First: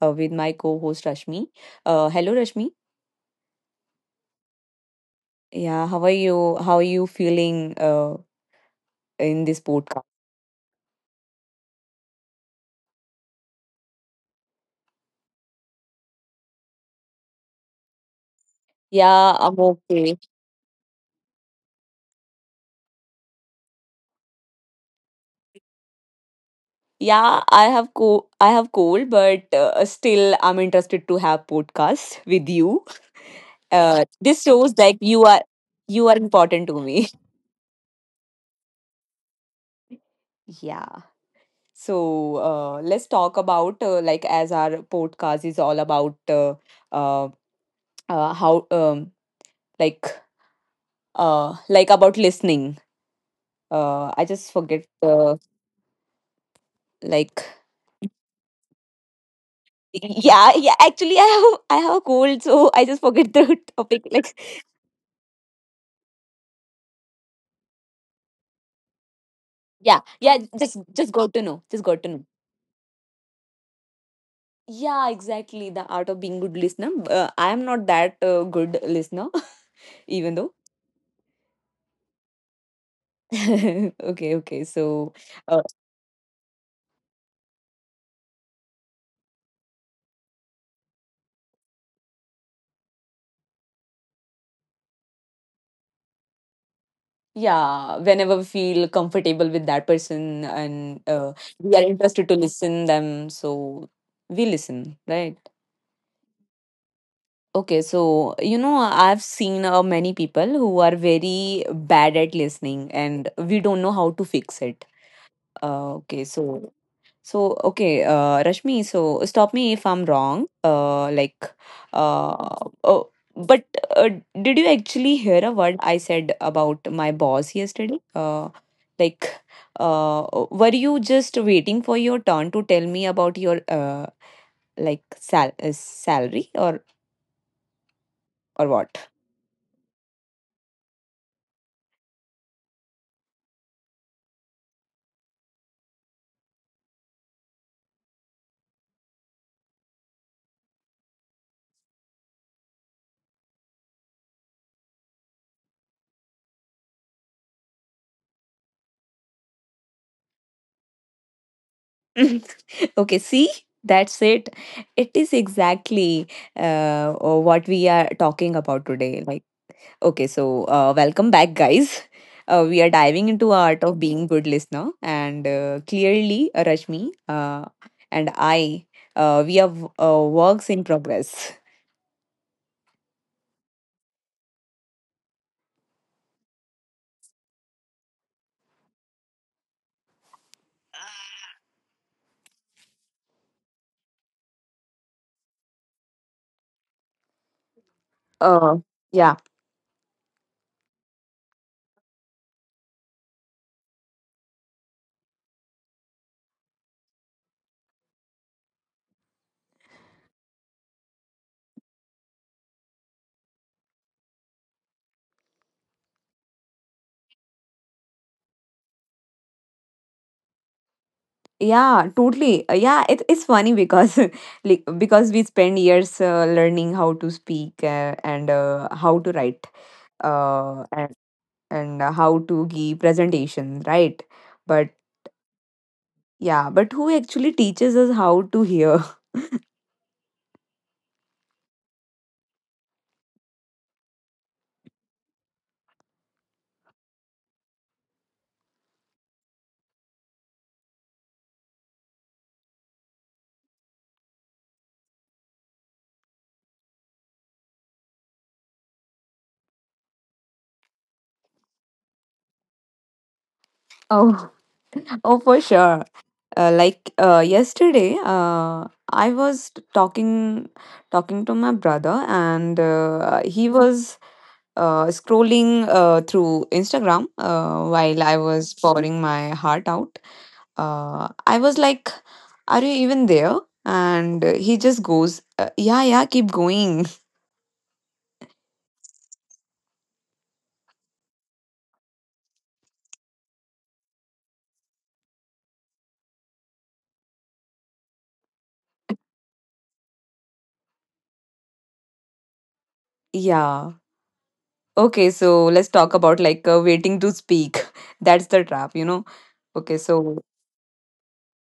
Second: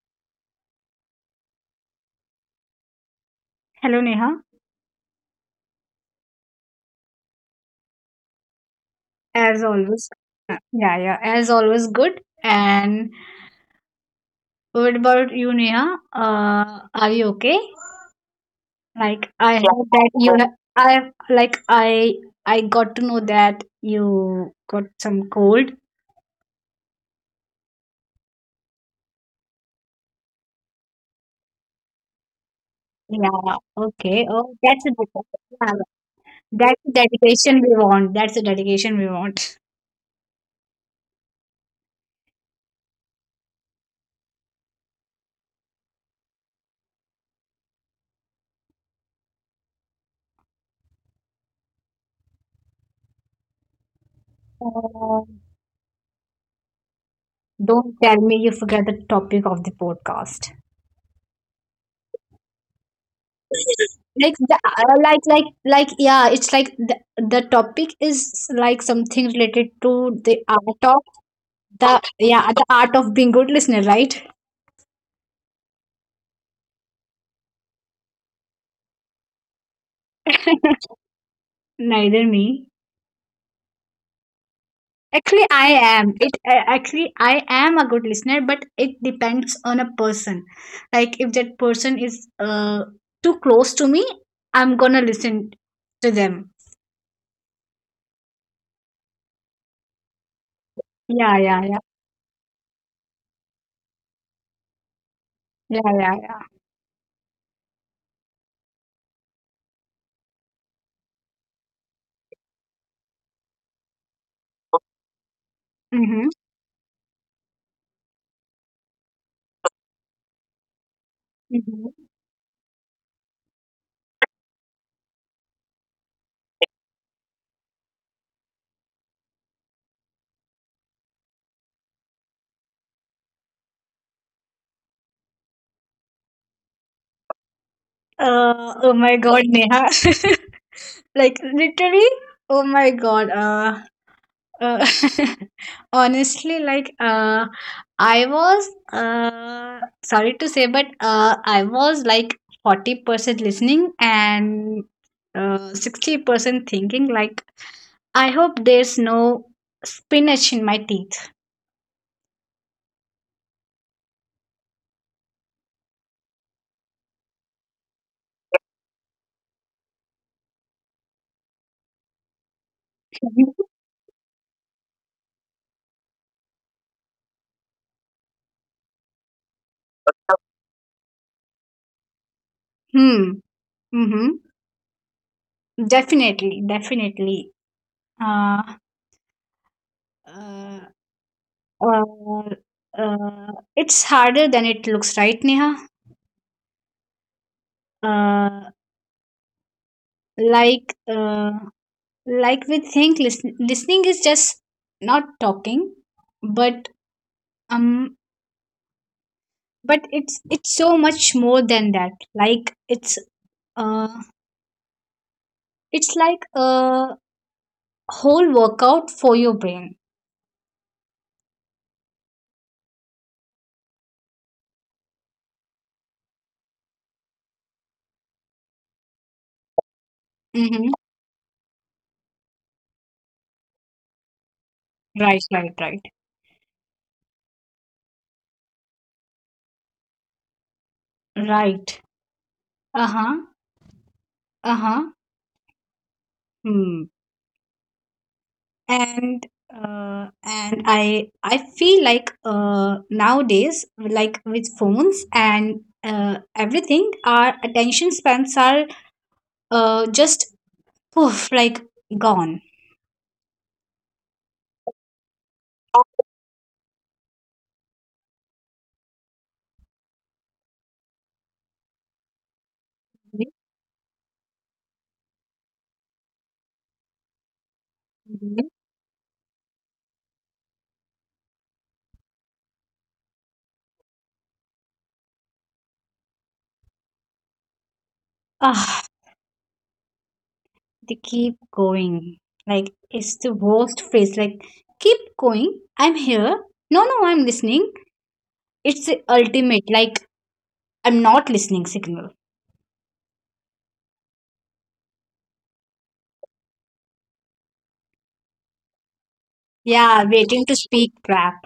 with my co-host Rashmi. Hello Rashmi. Hello, Neha. Yeah, how are you? How are you feeling in this As podcast? always. Yeah, yeah, yeah, as always, good. And what about you, Neha? Are you okay? Like Yeah, I I'm Yeah. Heard that okay. you, I like I got to know that you got some cold. Yeah, I have cold, but still I'm interested to have podcast with you. Yeah. Okay. This Oh, shows like that's a good. you are Yeah, you are important to that's me. the dedication we want. That's the dedication we want. Yeah. So let's talk about like as our podcast is all about uh, how like like about listening I just forget Uh, like. don't tell me you forget the topic of the Yeah, podcast. yeah, actually I have a cold, so I just forget the topic, like. Like yeah it's like the topic is like something related Yeah, to yeah, the just art of just got to know, just got to the know. yeah the art of being good listener, right? Yeah, exactly, the art of being good listener. I am not that good listener. Even though. Neither me. Okay, okay, so uh, Actually, I am a good listener, but it depends on a person. Like if that person is too close to me, I'm gonna listen to them. yeah, whenever we feel comfortable with that person, and Yeah, yeah, we are yeah. interested to listen them, so we listen, right? Yeah, yeah, yeah. Okay, so, I've seen many people who are very bad at listening, and we don't know how to fix it. Okay, Mm-hmm. so so, okay, Rashmi, so stop me if I'm wrong. Like, Mm-hmm. uh, oh, but uh, did you actually hear a word I said about my boss yesterday? Like, were you just waiting for your turn to tell me about your like, salary or what? Oh my God, Neha. like literally, oh my God. Uh honestly, like I was sorry to say, but I was like 40% listening and 60% thinking. Like I hope there's no spinach in my teeth. Okay, see, that's it. It is exactly what we are talking about today, like. Okay, so welcome back, guys. We are diving into art of being good listener, and clearly, Rashmi and I, we are works in progress. Hmm. Mm-hmm. Definitely, definitely. Uh, uh Uh, it's harder than it looks, right, Neha? Uh, Uh, yeah, like, uh, like we think, listening is just not talking, but um, but it's so much more than that. Uh, it's like a whole workout for your brain. yeah, totally. Yeah, it's funny because like because we spend years learning how to speak and how to write Mm-hmm. and how to give presentations, right? But Right, right, right, yeah, but who actually teaches us how to hear? right. Uh huh. Uh huh. Hmm. and uh, and I feel like nowadays, like with phones and everything, our attention spans are just poof, like gone. Oh, oh, for sure. Like, yesterday, I was talking to my brother, and he was scrolling through Instagram while I was pouring my heart out. I was like, "Are you even there?" And he just goes, "Yeah, yeah, keep going." Ah, they keep going. Like it's the worst phrase. Like keep going, I'm here, no no I'm listening. It's the ultimate, like I'm not listening signal. Yeah. Okay, so let's talk about, like, waiting to speak. That's the trap, you know. Okay, Yeah, so. waiting to speak crap.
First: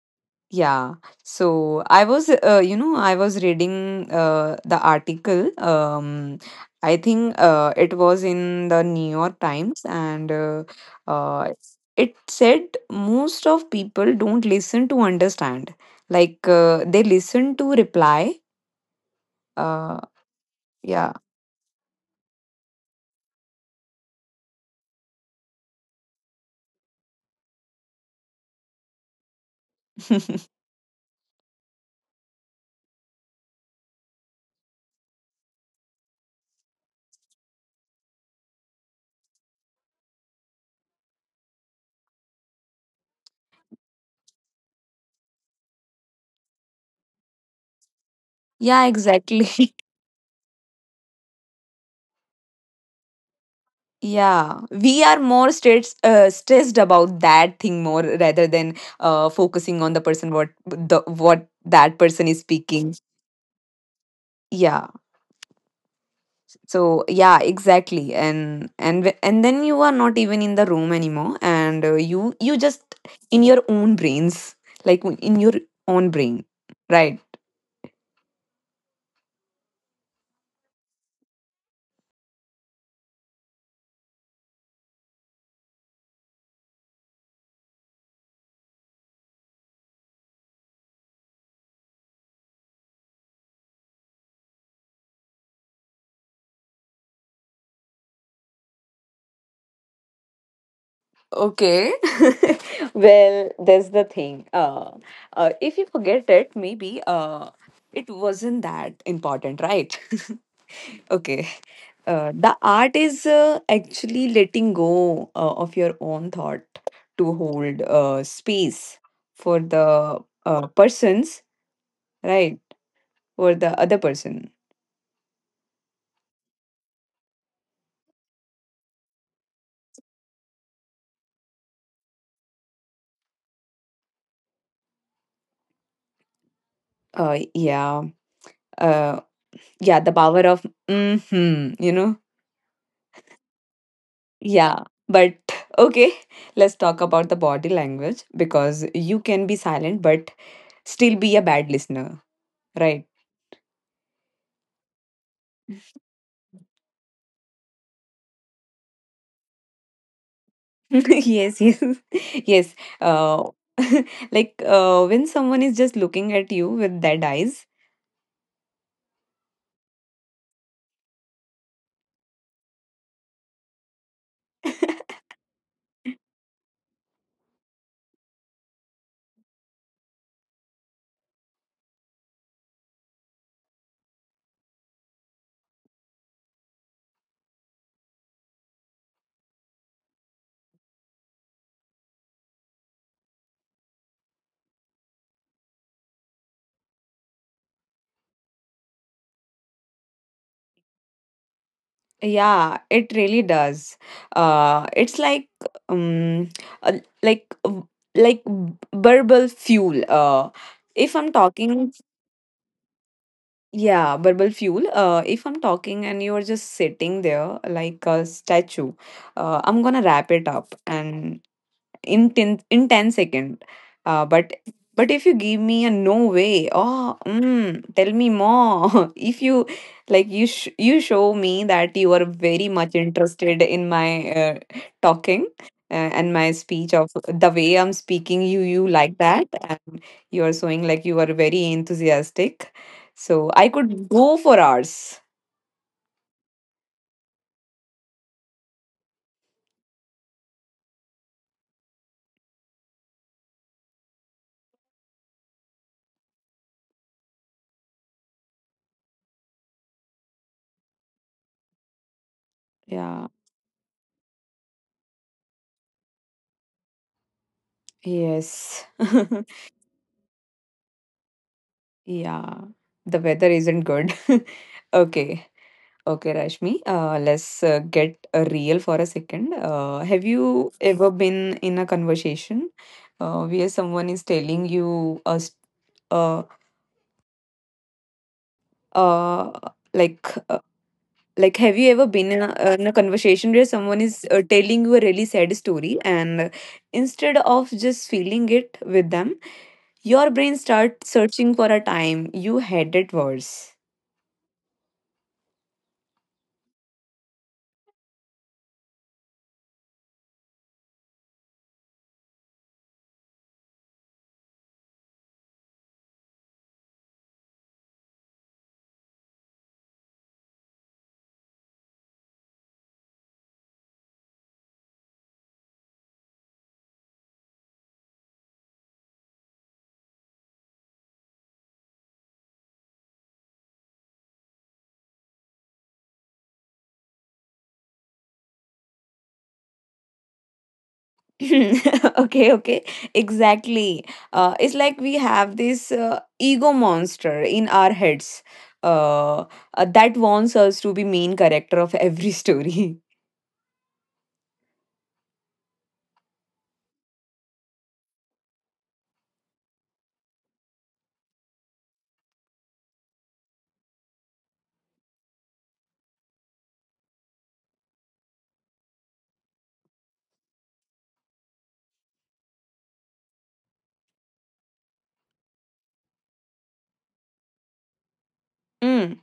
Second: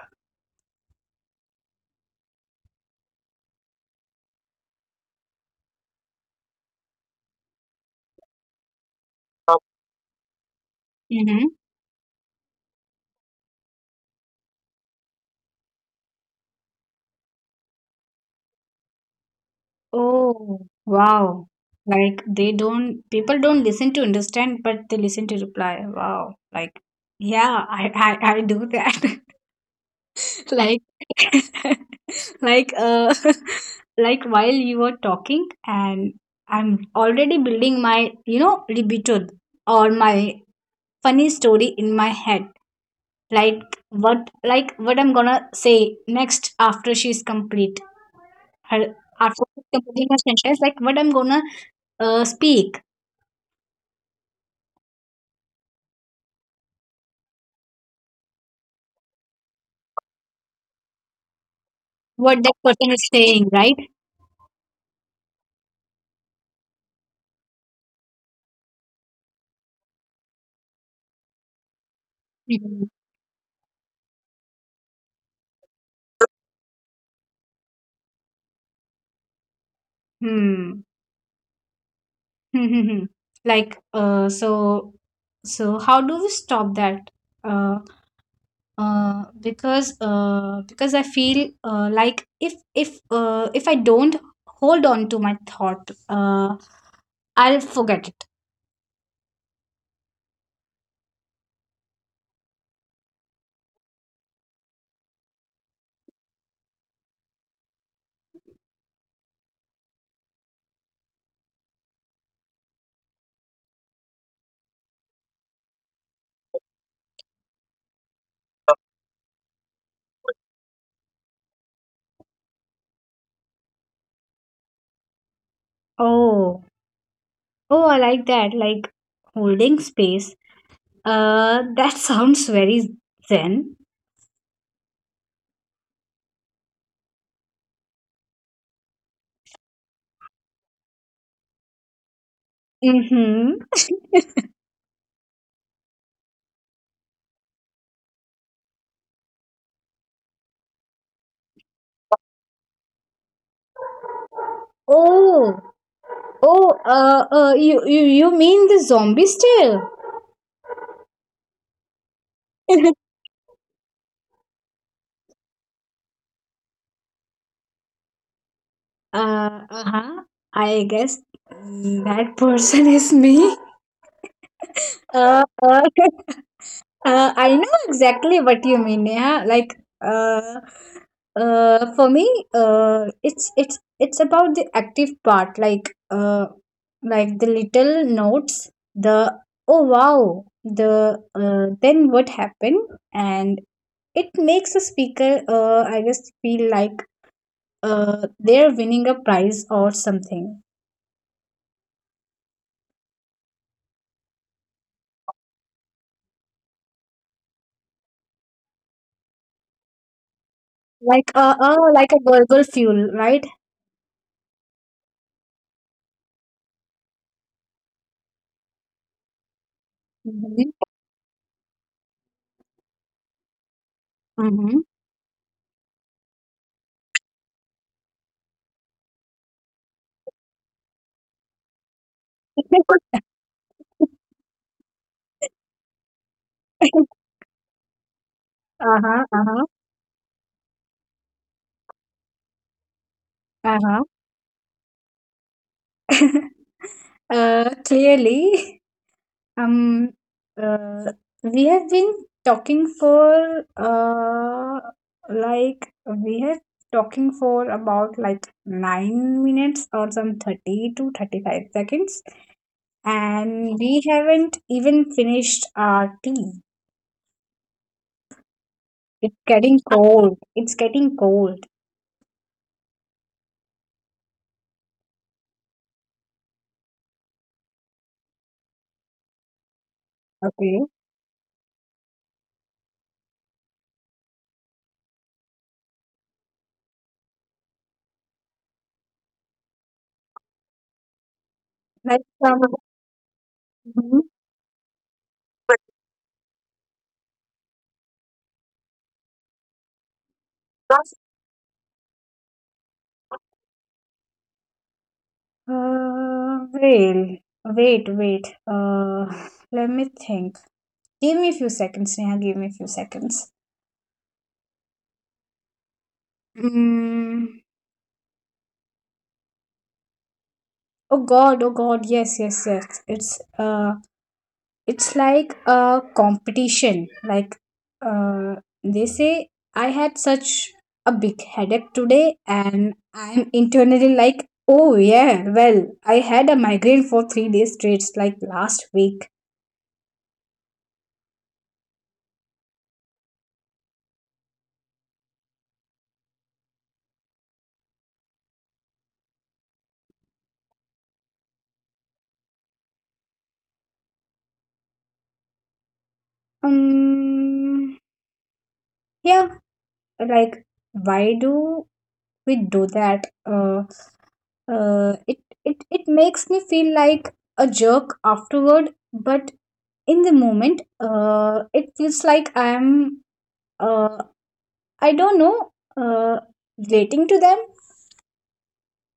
Yeah. So I was, I was reading the article. I think it was in the New York Times, and Mm-hmm. uh, it said most of people don't listen to understand. Like, they listen to reply. Uh, Oh, yeah. wow. Like they don't, People don't listen to understand, but they listen to reply. Wow. Like, yeah, I do that. Like, like, uh, like while you were talking, and I'm already building my, you know, libido or my funny story in my head. Like what like what I'm gonna say next after she's complete Yeah, her after she's exactly. completing her sentence. Like what I'm gonna speak. Yeah, we are more stressed about that thing more rather than focusing on the person, what the what that person is What that speaking. person is saying, right? Yeah. So yeah, exactly. And then you are not even in the room anymore, and you just Mhm. in your own brains, like in your own brain, right? hmm hmm. Hmm, hmm. like uh so so how do we stop that? uh because I feel, like, if I don't hold on to my thought, I'll forget it. Okay. Well, there's the thing. If you forget it, maybe it wasn't that important, right? Okay. The art is actually letting go of your own thought to hold space for the persons, right? For the other person. Oh, oh, I like that. Like holding space. That sounds very zen. Yeah. Uh, yeah, the power of, hmm, you know? Mm-hmm. Yeah. But okay, let's talk about the body language because you can be silent but still be a bad listener, right? Oh, oh, you mean the zombie style? Yes, yes. Yes. uh, like, when someone is just looking at you with dead eyes. Uh-huh. I guess, mm, that person is me. Uh, uh, I know exactly what you mean, Neha. Uh, for me, it's about the active part, like the little notes, the oh wow, the then what happened, and it makes a speaker, I guess, feel like they're winning a prize or something. Yeah, it really does. It's like, um uh, like, like b- verbal fuel, if I'm Like a talking. like a Google fuel, right? Yeah, verbal fuel, if I'm talking and you're just sitting there like a statue. I'm gonna wrap it Mm-hmm. up, and in 10 second, uh, but Mm-hmm. but if you give me a "no way, oh, mm, tell me more," if you you show me that you are very much interested in my talking and my speech of the way I'm speaking, you like Uh-huh, that, uh-huh, and you are showing like you are very enthusiastic, so I uh-huh. could go for hours. Clearly, um, uh, we have been talking for like we have talking for about like 9 minutes or some 30 to 35 seconds, Yeah, and we haven't even finished our tea. yes. It's getting cold. It's getting cold. Yeah, the weather isn't good. Okay. Okay, Rashmi, let's get real for a second. Have you Okay. ever been in a conversation where someone is telling you a uh, uh, like, like, have you ever been in a, Like uh, in um, a conversation where someone is mhm. telling you a really sad story, and instead of just feeling it with them, your brain starts Uh, searching for a time you had it worse? well, wait, wait. Let me think. Give me a few seconds, Neha. Give me a few seconds. Mm, oh God, oh God. Yes, yes, yes. It's like a competition. Like uh, they say I had such a big headache today, and I'm internally like, oh yeah, well I had a migraine for 3 days straight, like last week. Okay, okay, exactly. It's like we have this ego monster in our heads uh, that wants us to be main character of every story. Um, yeah. Like, why do we do that? uh, it it makes me feel like a jerk afterward, but in the moment, it feels like I'm, uh I don't know, uh, relating to them. Mm.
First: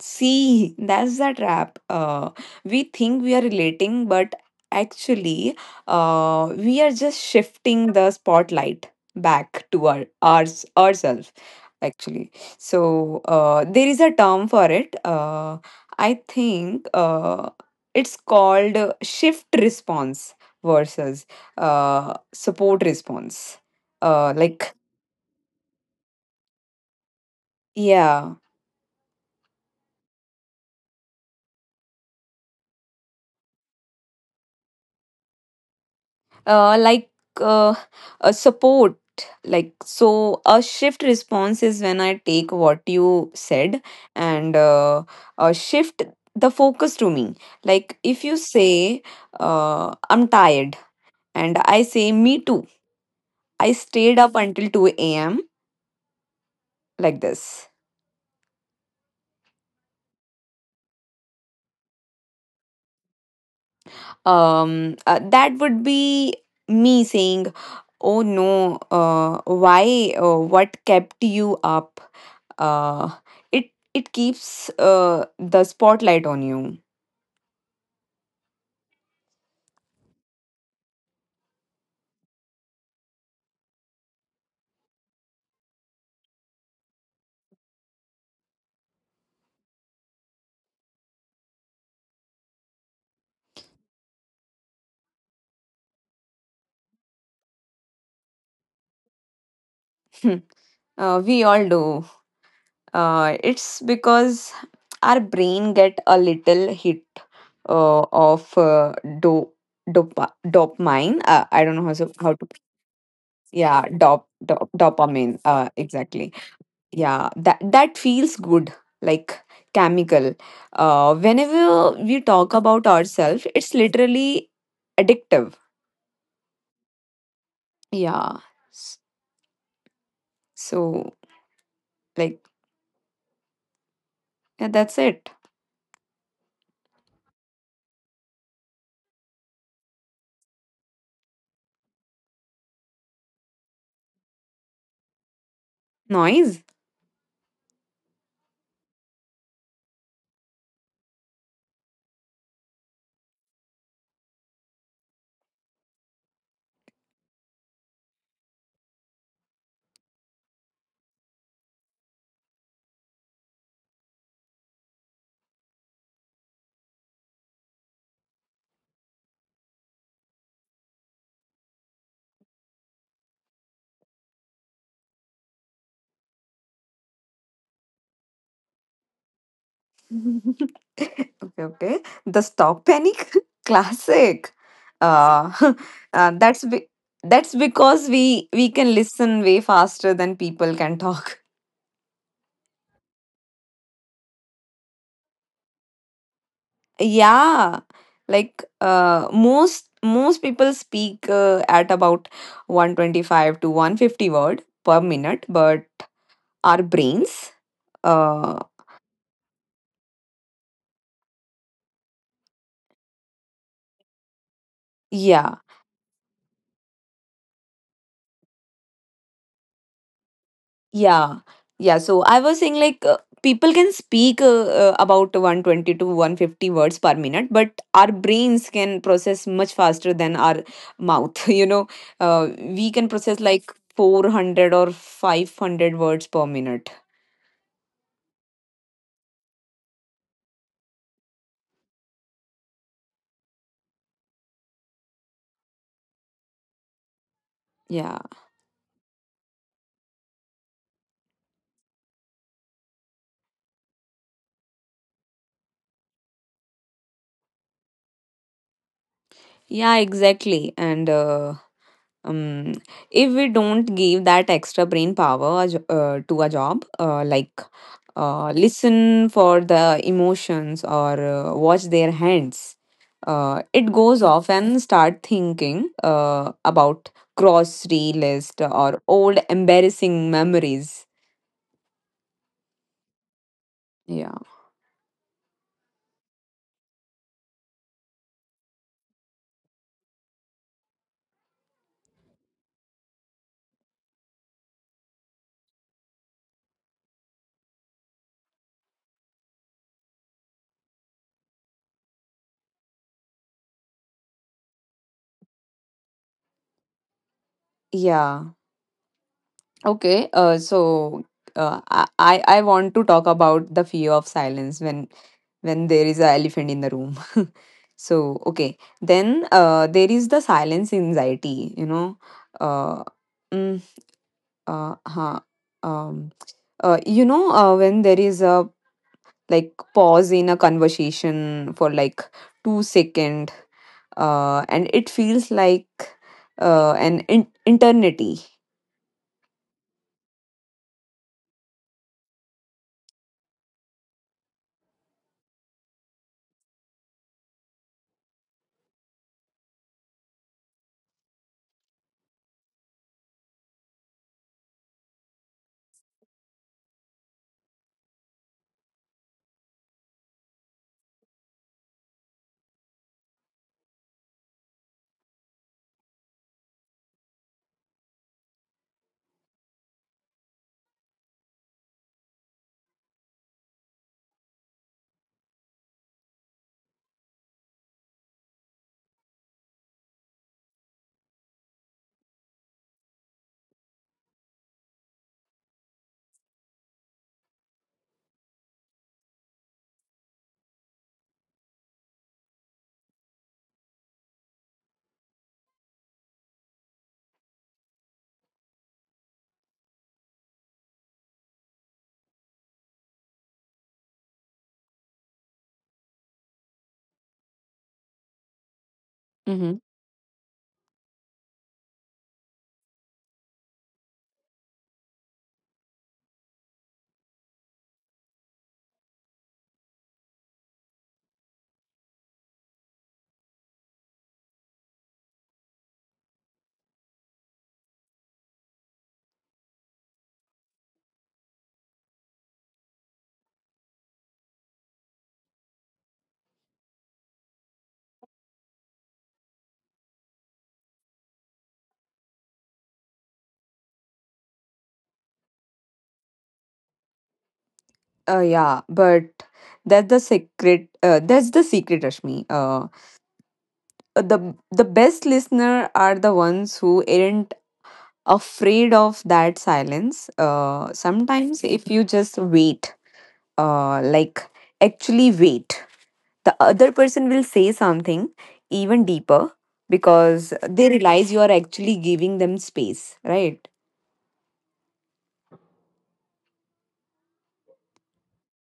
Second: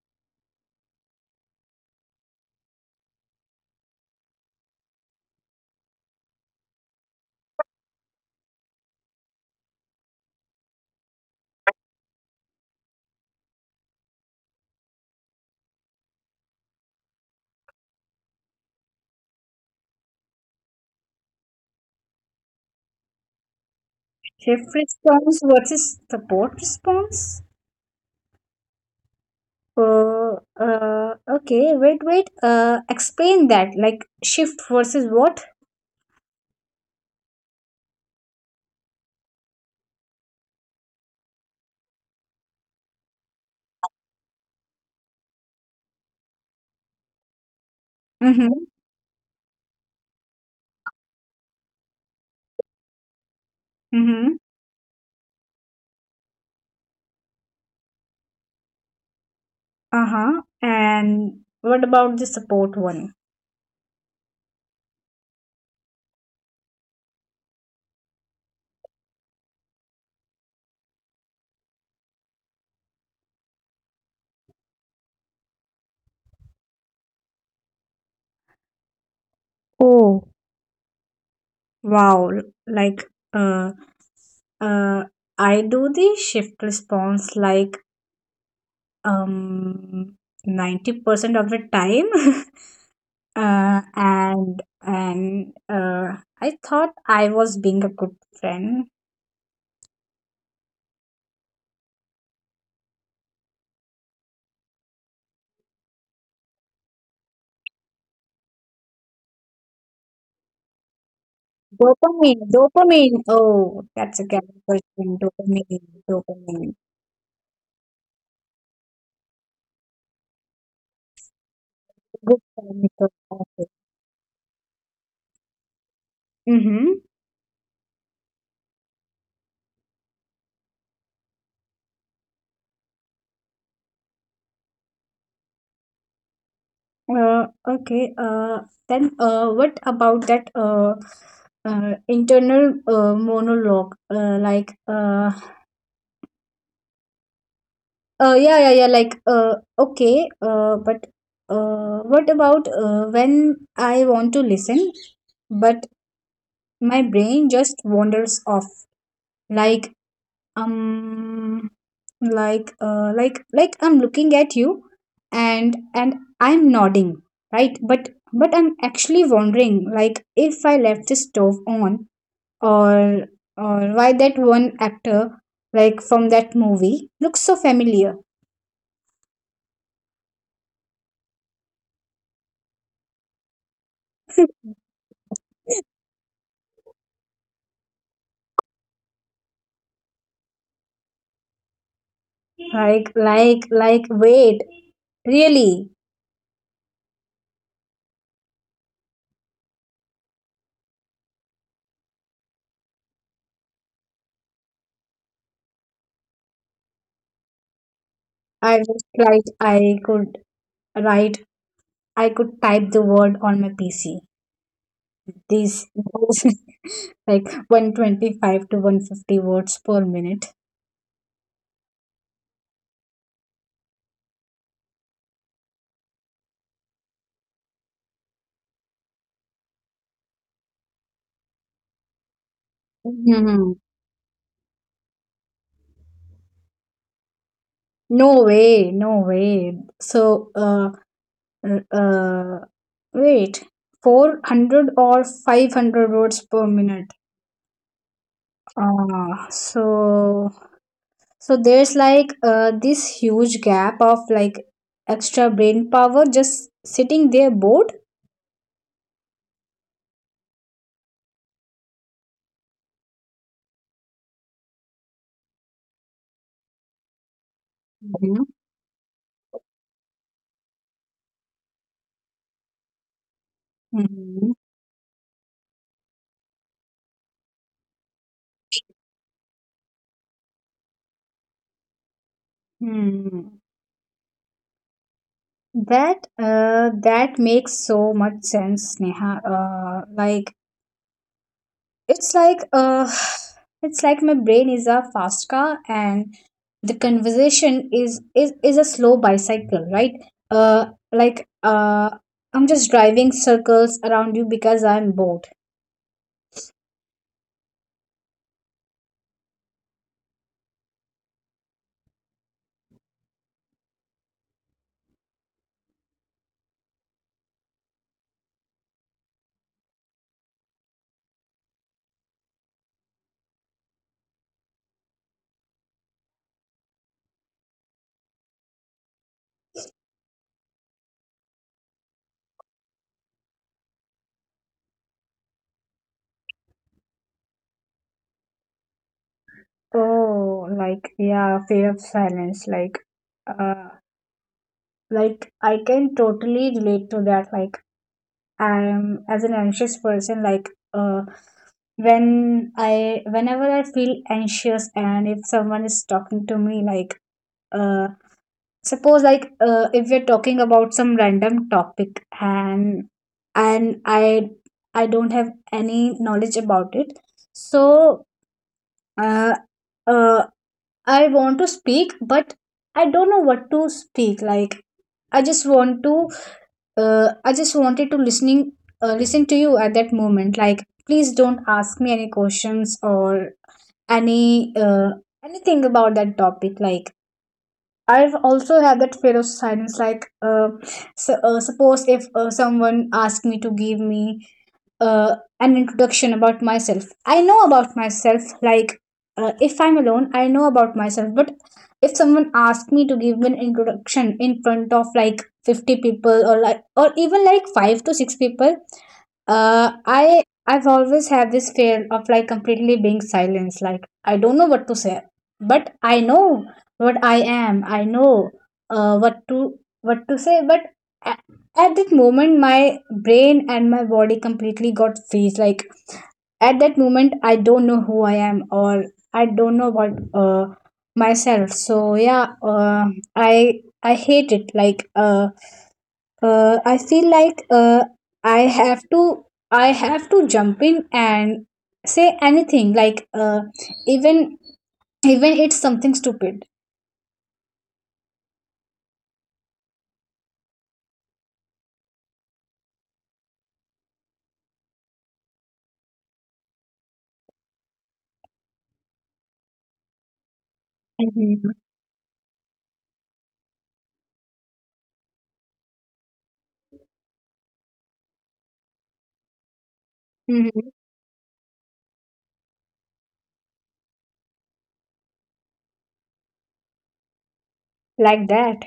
See, that's the trap. We think we are relating, but actually, we are just shifting the spotlight back to ourselves. Actually, so there is a term for it. I think it's called shift response versus support response. Shift Like, response versus support response. yeah. Okay, wait, wait. Explain that. Like shift versus what? Like, uh, a support, like, so a shift response is when I take what you said, and shift the focus to me. Like, if you Mm-hmm. say, "I'm tired," and I say, "Me too, I stayed Mm-hmm. up until 2 a.m." Like this. Uh-huh. And what about the support one? That would be me saying, "Oh no, why, what kept you up?" uh, it keeps the spotlight on you. Oh, wow. like uh uh I do the shift response, like um 90% of the time. And I thought I was being a good friend. We all do. It's because our brain get a little hit of do dopamine. I don't know how to, how Dopamine, to dopamine. Yeah, Oh, that's a chemical thing. dopamine. Dopamine, Exactly. dopamine. Yeah, that feels good, like chemical. Whenever we Good talk about chemical. ourselves, Okay. it's literally addictive. Mm-hmm. Yeah. So, like, yeah, that's it. Okay. Then what about that internal monologue? Noise. Yeah, yeah, yeah. Okay. But what about when I want to listen? But my brain just wanders off, like um like I'm looking at you and I'm nodding, right? But I'm actually wondering, like, if I left the stove on, or or why that one actor, like from that movie, looks so familiar. Okay, okay. The stock panic, classic. Uh, uh, that's be- that's because we can listen way faster than people can talk. Wait, really? Yeah, like, most people speak at about 125 to 150 word per minute, but our brains, uh, I was like I could write I could type the word on my PC. yeah. These goes like 125 to 150 words per minute. Yeah, yeah. So I was saying, like, people can speak about 120 to 150 words per minute, but our brains can process much faster than our mouth. We can process Mhm. like 400 or 500 words per minute. No way, no way. So, r- uh, wait, 400 or 500 words per minute. Yeah, Ah, so, there's like this huge gap of like extra brain power just sitting there bored. yeah, exactly. And um, if we don't give that extra brain power to a job, like, Mhm. Listen for the emotions, or watch their hands. It goes Mhm. off and start thinking about grocery list or old embarrassing memories. Hmm. Yeah, That makes so much sense, Neha. It's like, it's like my brain is a fast car and the conversation is a slow bicycle, right? Uh, like uh, I'm just driving circles around you because I'm bored. yeah. Okay. So I want to talk about the fear of silence when there is a elephant in the room. So okay, then there is the silence anxiety, you know. Uh, mm, uh, huh, um, when there is a like pause in a conversation for like 2 second, and it feels like an eternity. Oh, like yeah, fear of silence. Like uh, I can totally relate to that. Like I'm as an anxious person, like, uh, when I, whenever I feel anxious and if someone is talking to me, like uh, suppose if we're talking about some random topic and and I I don't have any knowledge about it, so uh, uh, I want to speak, but I don't know what to speak. Like, I just want to I just wanted to listen to you at that moment. Like, please don't ask me any questions or any anything about that topic. Like, I've also had that fear of silence. Suppose if someone asked me to give me an introduction about myself. I know about myself. Like, if I'm alone, I know about myself. But if someone asked me to give an introduction in front of like 50 people, or like or even like five to six people, Mm-hmm. I've always have this fear of like completely being silenced. Like, I don't know what to say, but I know what I am. I know what to say, but a- at that moment, my brain and my body completely got freeze. Like at that moment, I don't know who I am, or I don't know what, myself. So yeah, I hate it. I feel like, I have to I have to jump in and say anything. Even it's something stupid. Yeah, but that's the secret. That's the secret, Rashmi. The best listener are the ones who aren't afraid of that silence. Mhm. Sometimes if you just wait, like, actually wait. The other person will say something even deeper because Mhm. they realize you are actually giving them space, right? Like that.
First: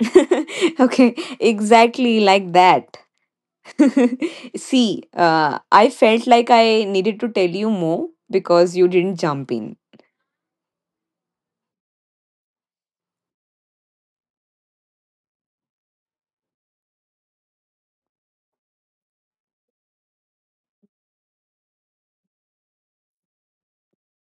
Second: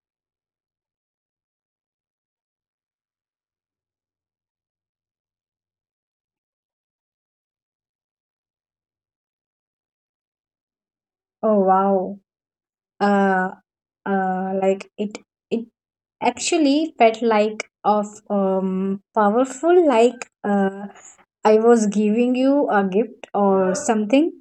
Okay, exactly like that. See, I felt like I needed to tell you more because you didn't jump in. Oh wow. uh like it actually felt like of powerful, like I was giving you a gift or something.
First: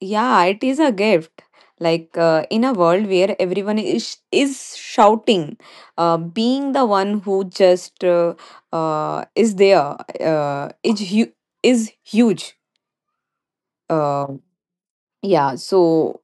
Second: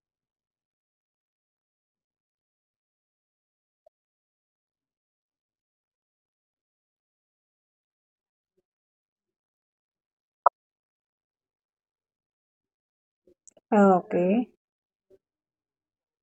Yeah, it is a gift. Like, in a world where everyone is shouting, being the one who just is there, uh, is, hu- is huge. Um Okay. yeah, so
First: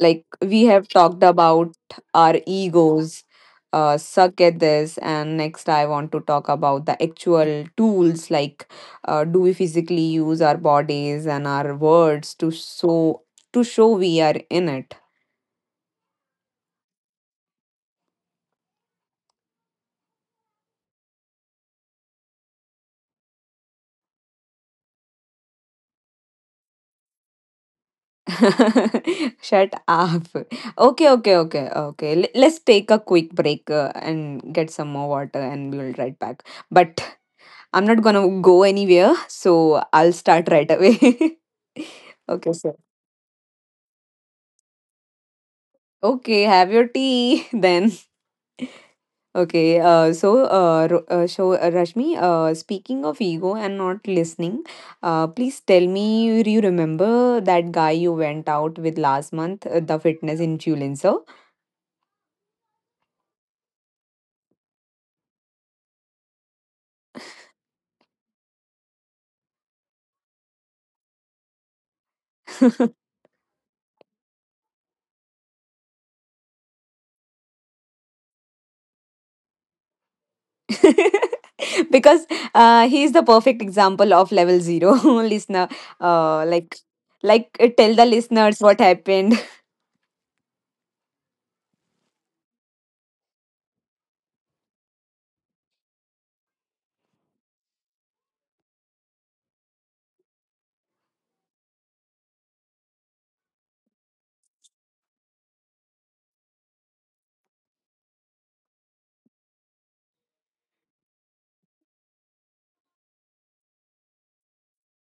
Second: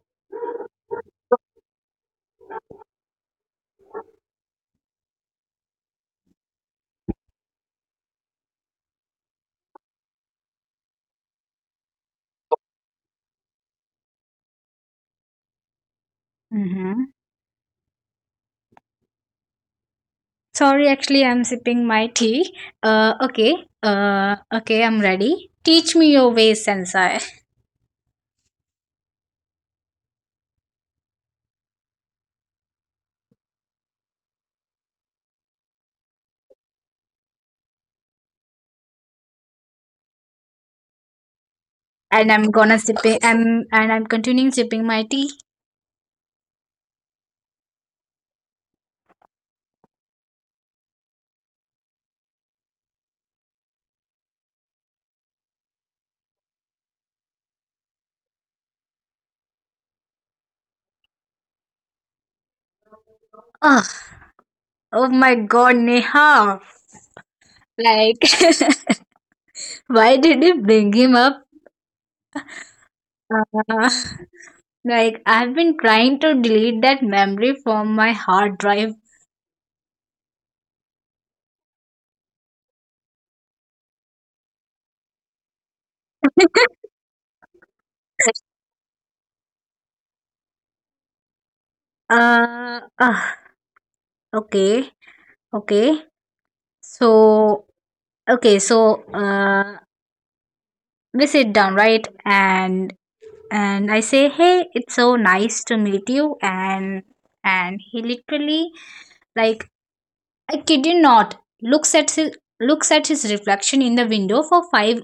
like we have talked about our egos suck at this, and next I want to talk about the actual tools, like, do we physically use our bodies and our words to show we are in it. Mm-hmm. Sorry, actually, I'm sipping my tea. Okay. Okay, I'm ready. Teach me your ways, sensei. Shut up. Okay, okay, okay, okay. Let's take a quick break and get some more water, and we'll right back. But I'm not gonna go anywhere, so I'll start right away. And I'm Okay, sir. gonna sipping. I'm continuing sipping my tea. Okay, have your tea then. Okay, Rashmi, speaking of ego and not listening, please tell me, do you remember that guy you went out with last month, the fitness influencer? Oh, oh my God, Neha! Like, why did you bring him up? Uh, like, I've been trying to delete that memory from my hard drive. Because he is the perfect example of level zero listener. Like, tell the listeners what happened. uh, uh, okay, okay. So, okay, so we sit down, right? And I say, hey, it's so nice to meet you. And he literally, like, I kid you not, looks at his looks at his reflection in the window for five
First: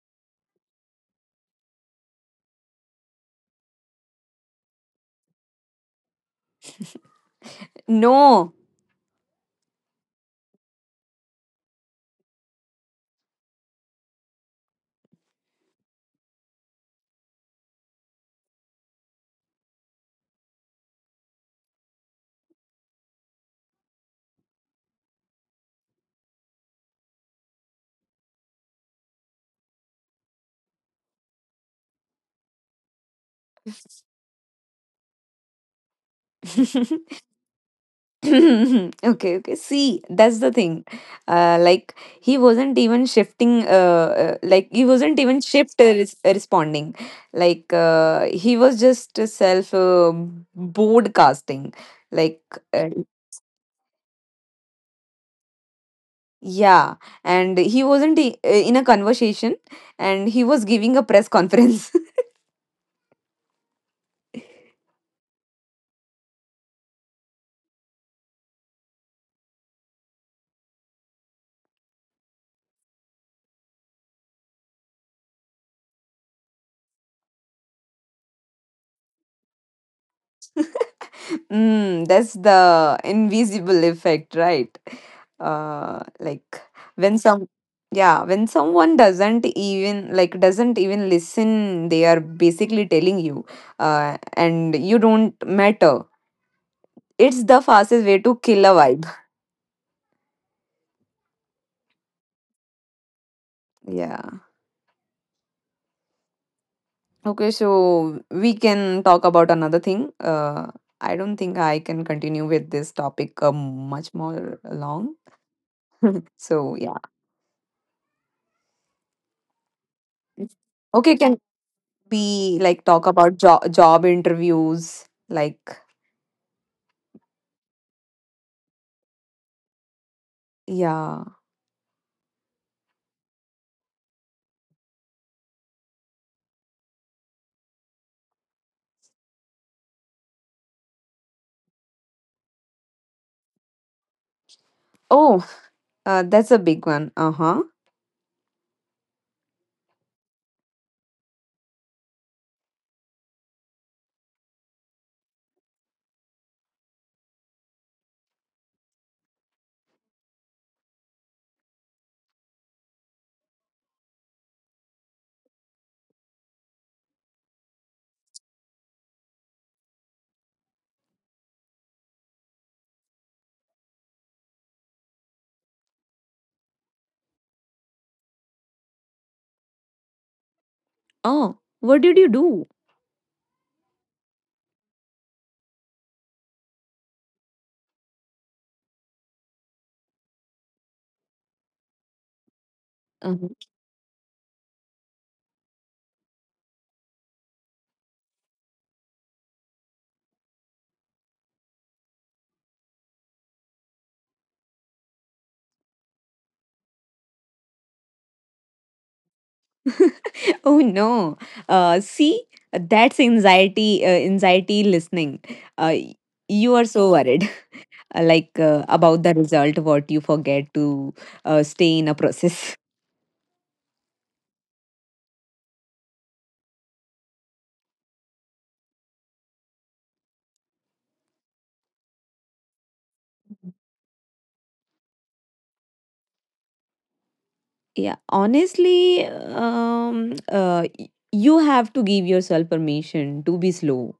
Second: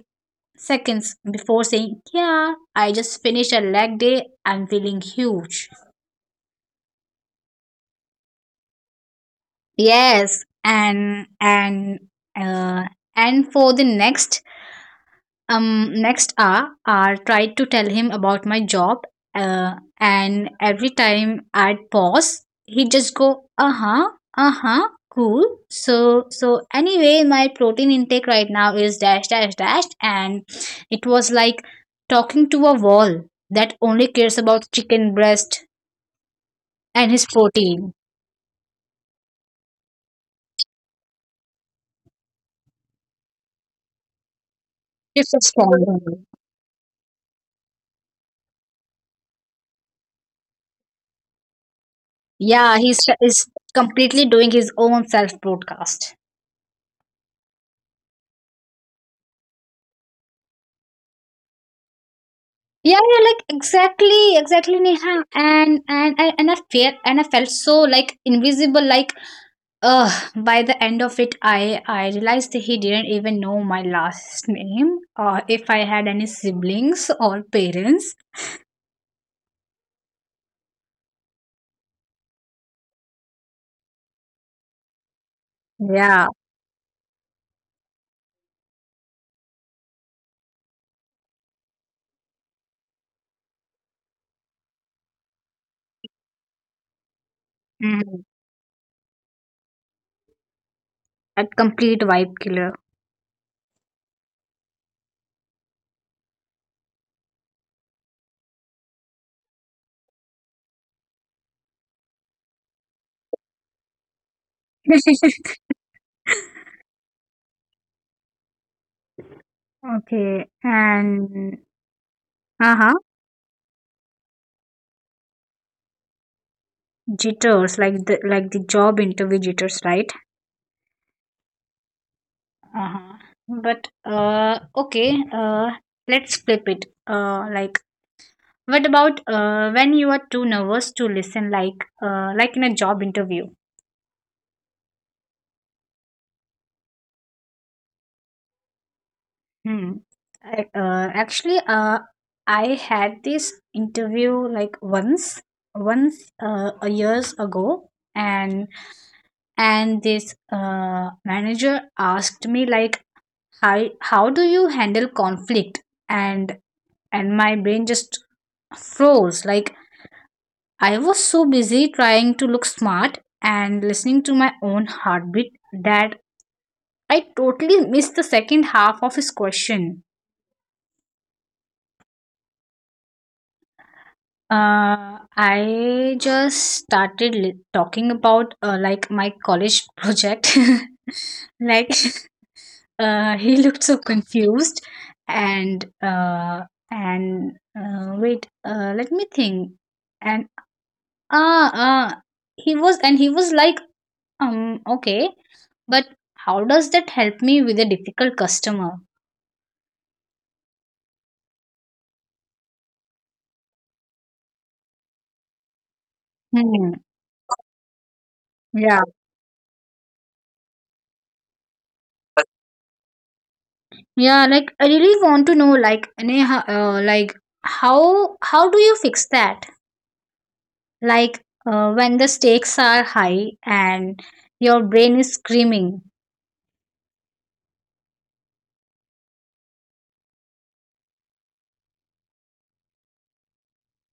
seconds before saying, yeah, I just finished a leg day. I'm feeling huge. No, Yes, and uh, and for the next um next hour I tried to tell him about my job, uh, and every time I'd pause he'd just go uh-huh, uh-huh, cool. So anyway, my protein intake right now is dash dash dash, and it was like talking to a wall that only cares about chicken breast and his protein. okay, okay, see that's the thing. Like he wasn't even shifting like he wasn't It's a even strong one. Responding. Like he was just a self broadcasting, like Yeah, uh, he's completely doing his own self broadcast. yeah. And he wasn't in a conversation, and he was giving a press conference. Yeah, yeah, like exactly, exactly, Neha. And I felt, so like invisible. Like, by the end of it, I realized that he didn't even know my last name, or if I had any siblings or parents. Mm, that's the invisible effect, right? Like Yeah. when some, yeah, when someone doesn't even like doesn't even listen, they are basically telling you, and you don't matter. It's the fastest way to kill a Mhm. vibe. A complete vibe killer. Yeah. Okay, so we can talk about another thing. I don't think I can continue with this topic much more long. So yeah. Okay, Okay, can and we like uh talk huh, about job interviews like jitters, like the job interview jitters, right? yeah. Uh-huh. But Okay, let's flip it. What about when you are too nervous to listen, like in a job interview? Oh, that's a big one, uh-huh. Hmm. I I had this interview like once a years ago, and and this manager asked me like, how do you handle conflict? And and my brain just froze like I was so busy trying to look smart and listening to my own heartbeat that I totally missed the second half of his question. Oh, what did you do? I just started talking about like my college project. like Uh-huh. he looked so confused, and uh, and let me think. And ah, uh, uh, and he was like okay, but how does that help me with a difficult customer? Oh no. See, that's anxiety. Anxiety listening. Uh, you are Hmm. so worried, Yeah. about the result. What you forget to stay in a process. Yeah, like I really want to know, like, any like how do you fix that? Like, when the stakes are high and your brain is screaming. Yeah, honestly, you have to give yourself permission to be slow.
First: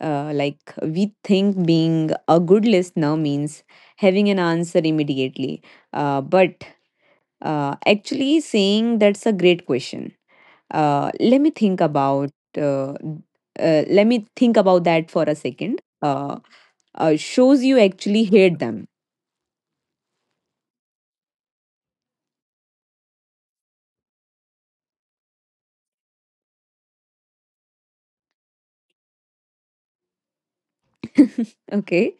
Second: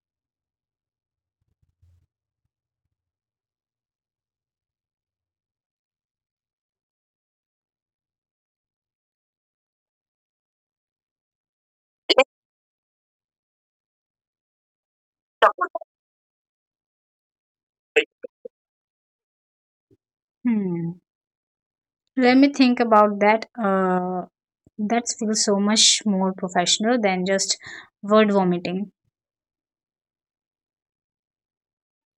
Like we think being a good listener means having an answer immediately, but actually saying that's a great question. Uh, let me think about uh, Let me think about that for a second. Shows you actually hate them. Hmm. Let me think about that. That feels so much more professional than just word vomiting. Okay.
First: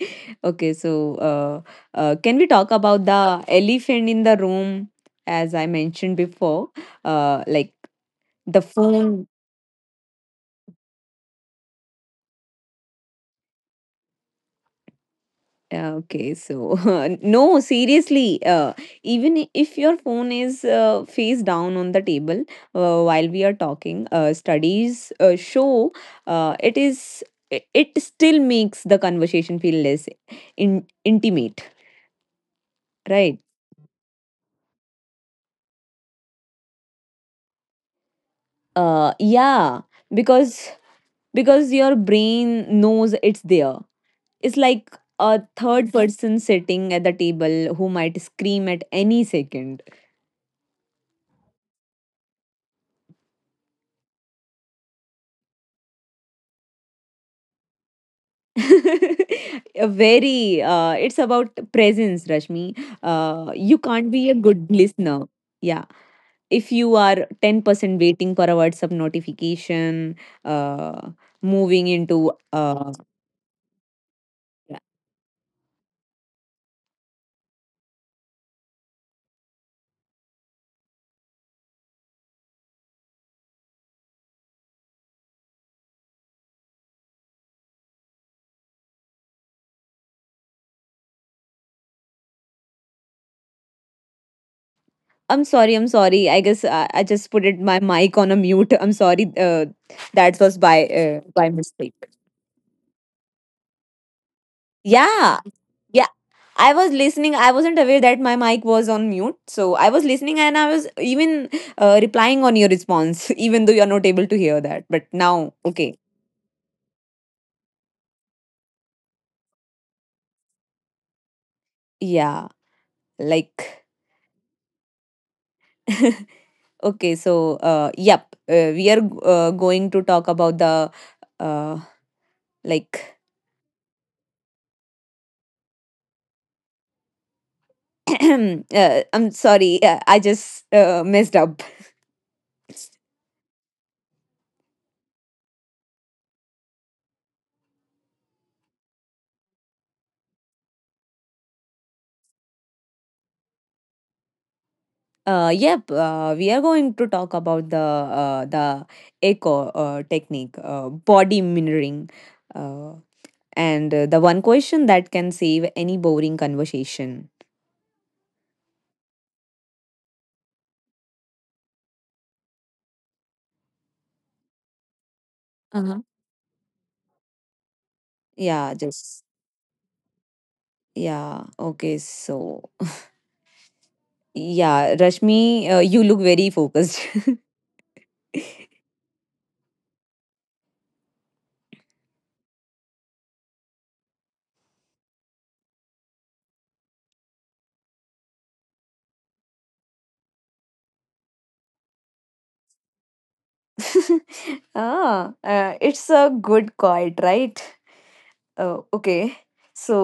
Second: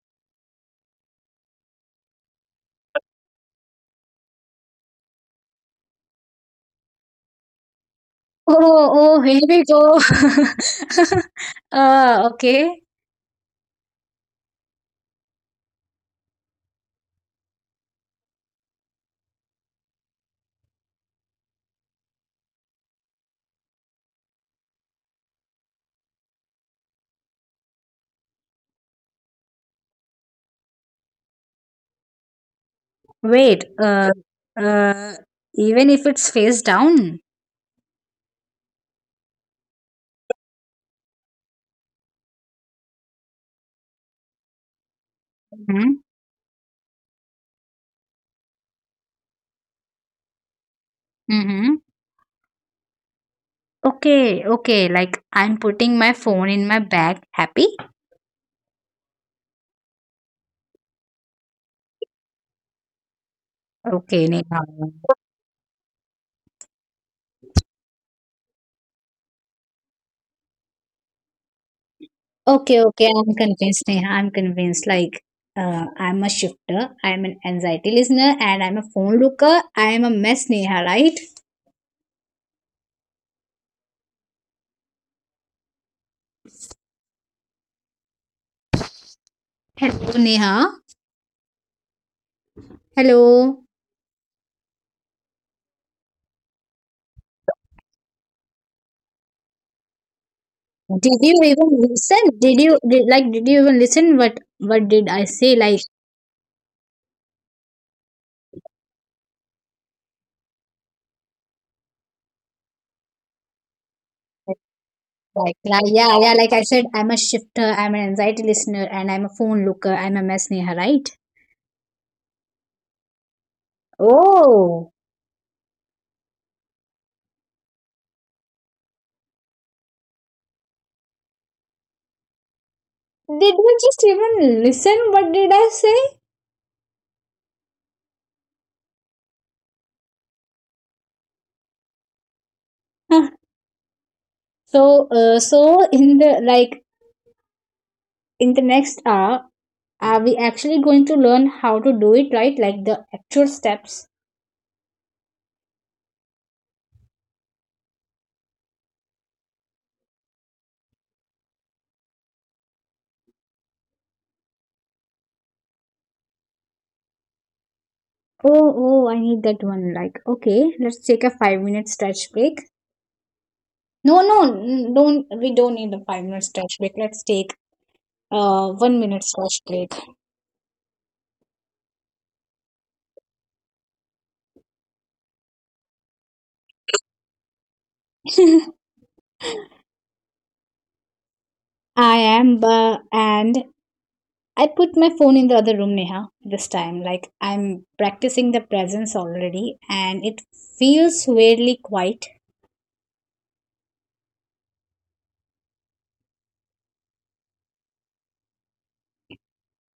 Okay. So, can we talk about the elephant in the room? As I mentioned before, like Oh, the oh, phone. here we go. Okay. Yeah, okay. So, no, seriously, even if your phone is face down on the table while we are talking, studies show it is. It still makes the conversation feel less intimate, right? Wait, uh, even if it's face down? Yeah, because your brain knows it's there. It's like a third Mm-hmm. person sitting at the table who might scream at any second. Mm-hmm. Okay, okay, like I'm putting my phone in my bag. Happy? A very, it's about presence, Rashmi. You can't Okay, be a Neha. good listener. Yeah. If you are 10% waiting for a WhatsApp notification, uh, moving into Okay, okay, I'm convinced, Neha. I'm yeah. convinced. Like, I'm a shifter, I'm an anxiety listener, and I'm a phone looker. I'm a mess, Neha, right? Hello, Neha. Hello. I'm sorry, I'm sorry. I guess I just put it my mic on a mute. I'm sorry. That was Did you by even mistake. listen? Did you did, like? Did you even listen? What did I Yeah, say? Like. yeah. I was listening. I wasn't aware that my mic was on mute. So I was listening and I was even replying on your response, even though you're not able to hear that. But now, Like, okay. yeah, yeah. Like I said, I'm a shifter, I'm an anxiety listener, and I'm a phone looker. I'm a mess neha, right? Yeah, like, Oh, okay. So, we are going to talk about the, uh, like, did you just even listen? What did I say? I'm sorry. I just messed up. So in the like in the next hour, are we actually going to learn how to do it right? Like the actual steps. Yep, we are going to talk about the echo technique, body mirroring, uh, and the one question that can save any boring conversation. Oh, oh, I need that one. Like, okay, let's take a 5 minute stretch break. No, no, don't. We don't Uh-huh. need a 5 minute stretch break. Let's take Yeah, one just minute stretch break. yeah. Okay, so yeah, Rashmi, you look very focused. I am, and I put my phone in the other room, Neha, this time. Like, I'm practicing the presence already, and it feels weirdly quiet. Ah, it's a good quiet, right? Oh, okay. So,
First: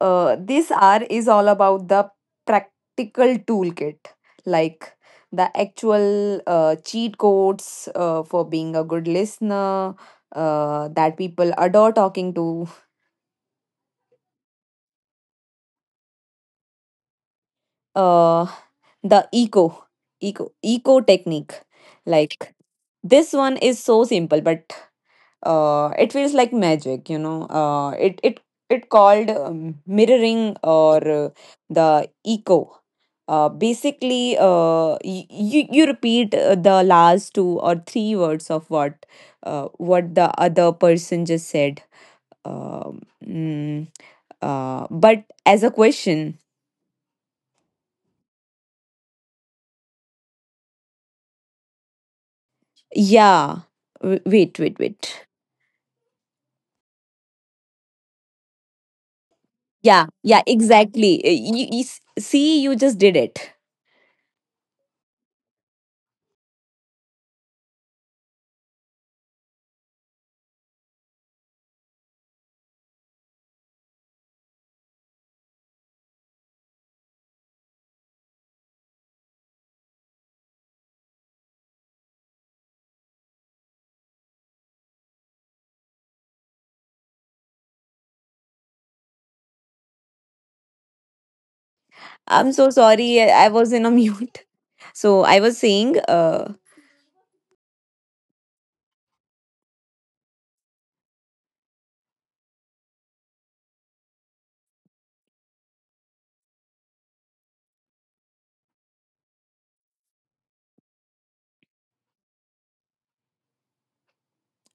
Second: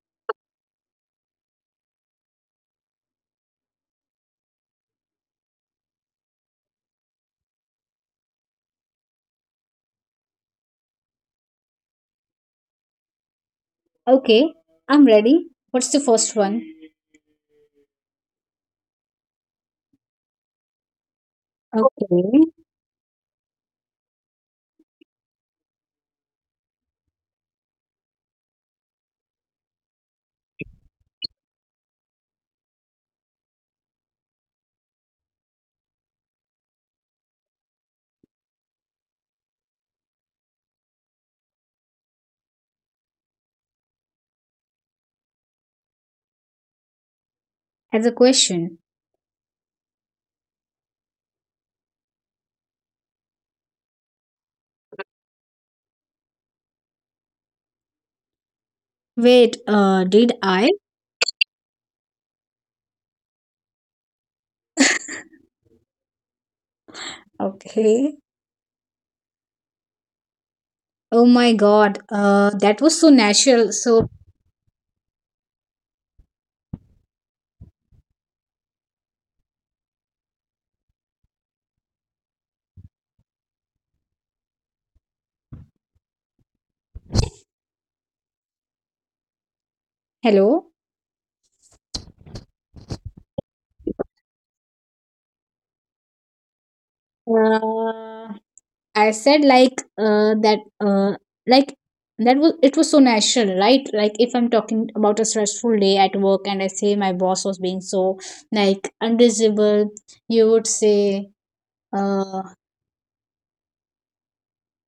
uh, this R is all about the practical toolkit, like the actual cheat codes for being a good listener that people adore talking to. Okay, I'm ready. What's the first one? Uh, the eco technique. Okay, Like this one is so simple, but it feels like magic. You know, it called mirroring or the eco. Basically, you you repeat the last two or three words of what the other person just said. Um, mm, but as a question, as a question. yeah. Wait, wait. Wait, Yeah, did yeah, I? exactly. You, see, you just did it. Okay. Oh my god, that was so natural. So, hello? I'm so sorry. I was in a mute. So I was saying, Uh, I said like that uh, like that was it was so natural, right? Like if I'm talking about a stressful day at work and I say my boss was being so like unreasonable, you would say uh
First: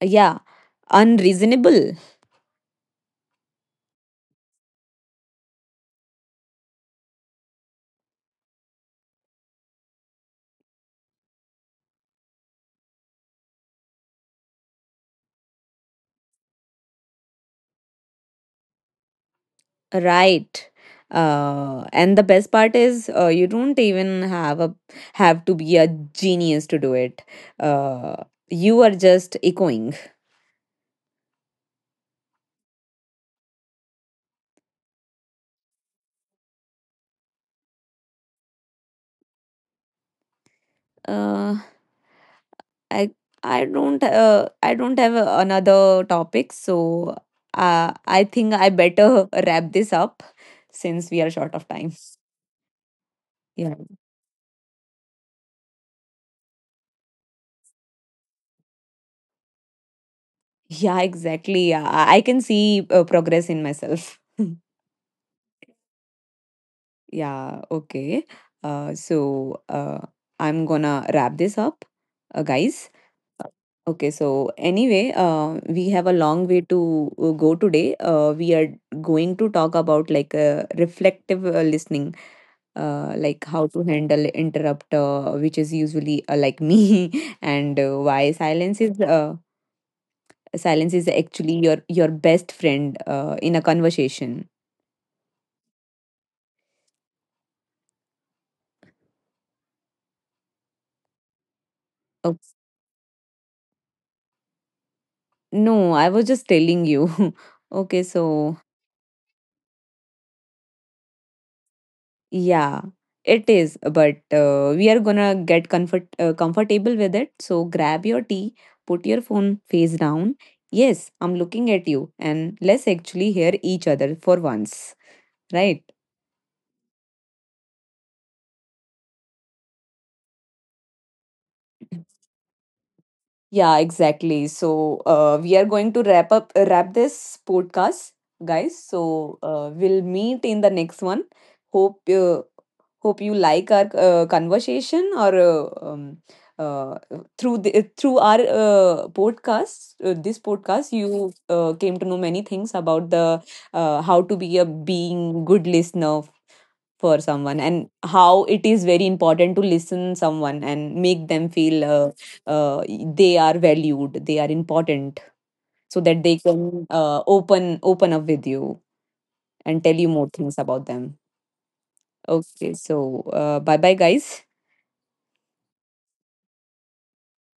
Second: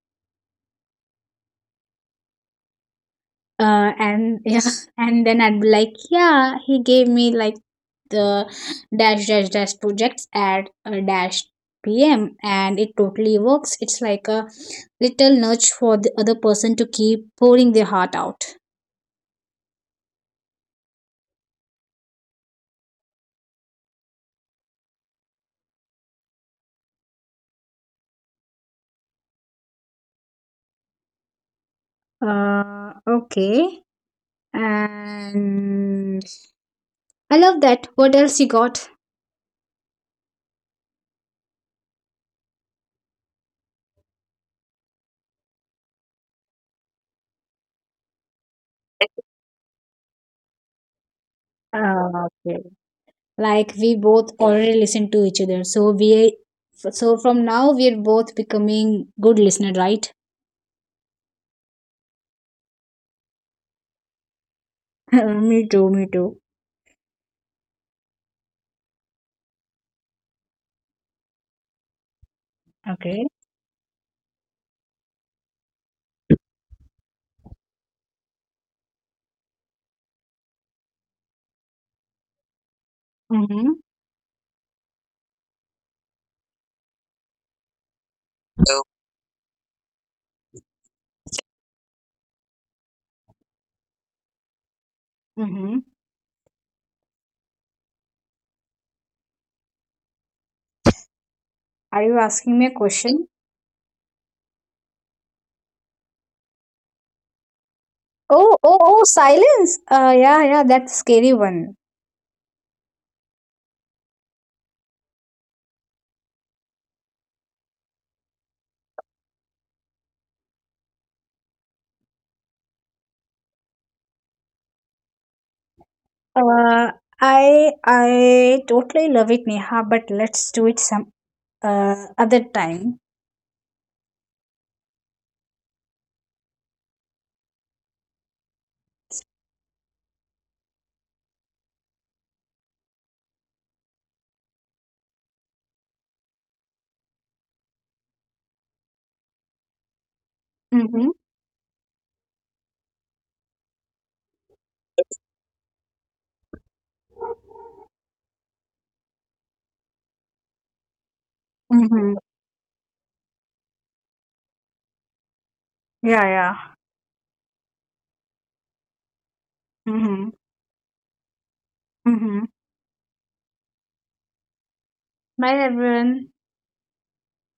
yeah, unreasonable. And yeah and then I'd be like yeah he gave me like the dash dash dash projects at a dash pm and it totally works it's like a little nudge for the other person to keep pouring their heart out Right. And the best part is you don't even have a have to be a genius to do it. Uh, you are just echoing. Okay. And I love that. What else you got? Uh, I I don't have another topic, so I think I better wrap this up since we are short of time. Ah, okay. Like Yeah. we both already listen to each other, so we so from now we're both becoming good listener, right? Yeah, exactly. Yeah, I can see progress in myself. me too. Me too. Yeah, okay. Uh, so uh, I'm gonna wrap this up, guys. Okay. Uh, Okay, so anyway, we have a long way to go today. We are going to talk about like reflective listening, like how Mm-hmm. to handle interrupt, which is usually like me, and why silence is actually your best friend in a conversation. Mm-hmm. Are you Oh, asking me a question? no, I was just telling you. Okay, so Oh, oh, oh, silence. Yeah, yeah, that's scary one. yeah, it is, but we are gonna get comfortable with it. So grab your tea, put your phone face down. Yes, I'm looking at you, and let's actually hear each other for once, right? Uh, I totally love it, Neha, but let's do it some other time. Yeah, exactly. So we are going to wrap this podcast, guys. So we'll meet in the next one. Hope uh, Hope you like our conversation or uh, through through our podcast, this podcast, Mm-hmm. you came to know many things about the how to be a being good listener for someone and how it is very important to listen someone and make them feel Mm-hmm. uh, they are valued, they are important, so that Yeah, they yeah. can open open up with you and tell you more Mhm. things about them. Mhm. Okay, so bye bye, guys. Bye, everyone.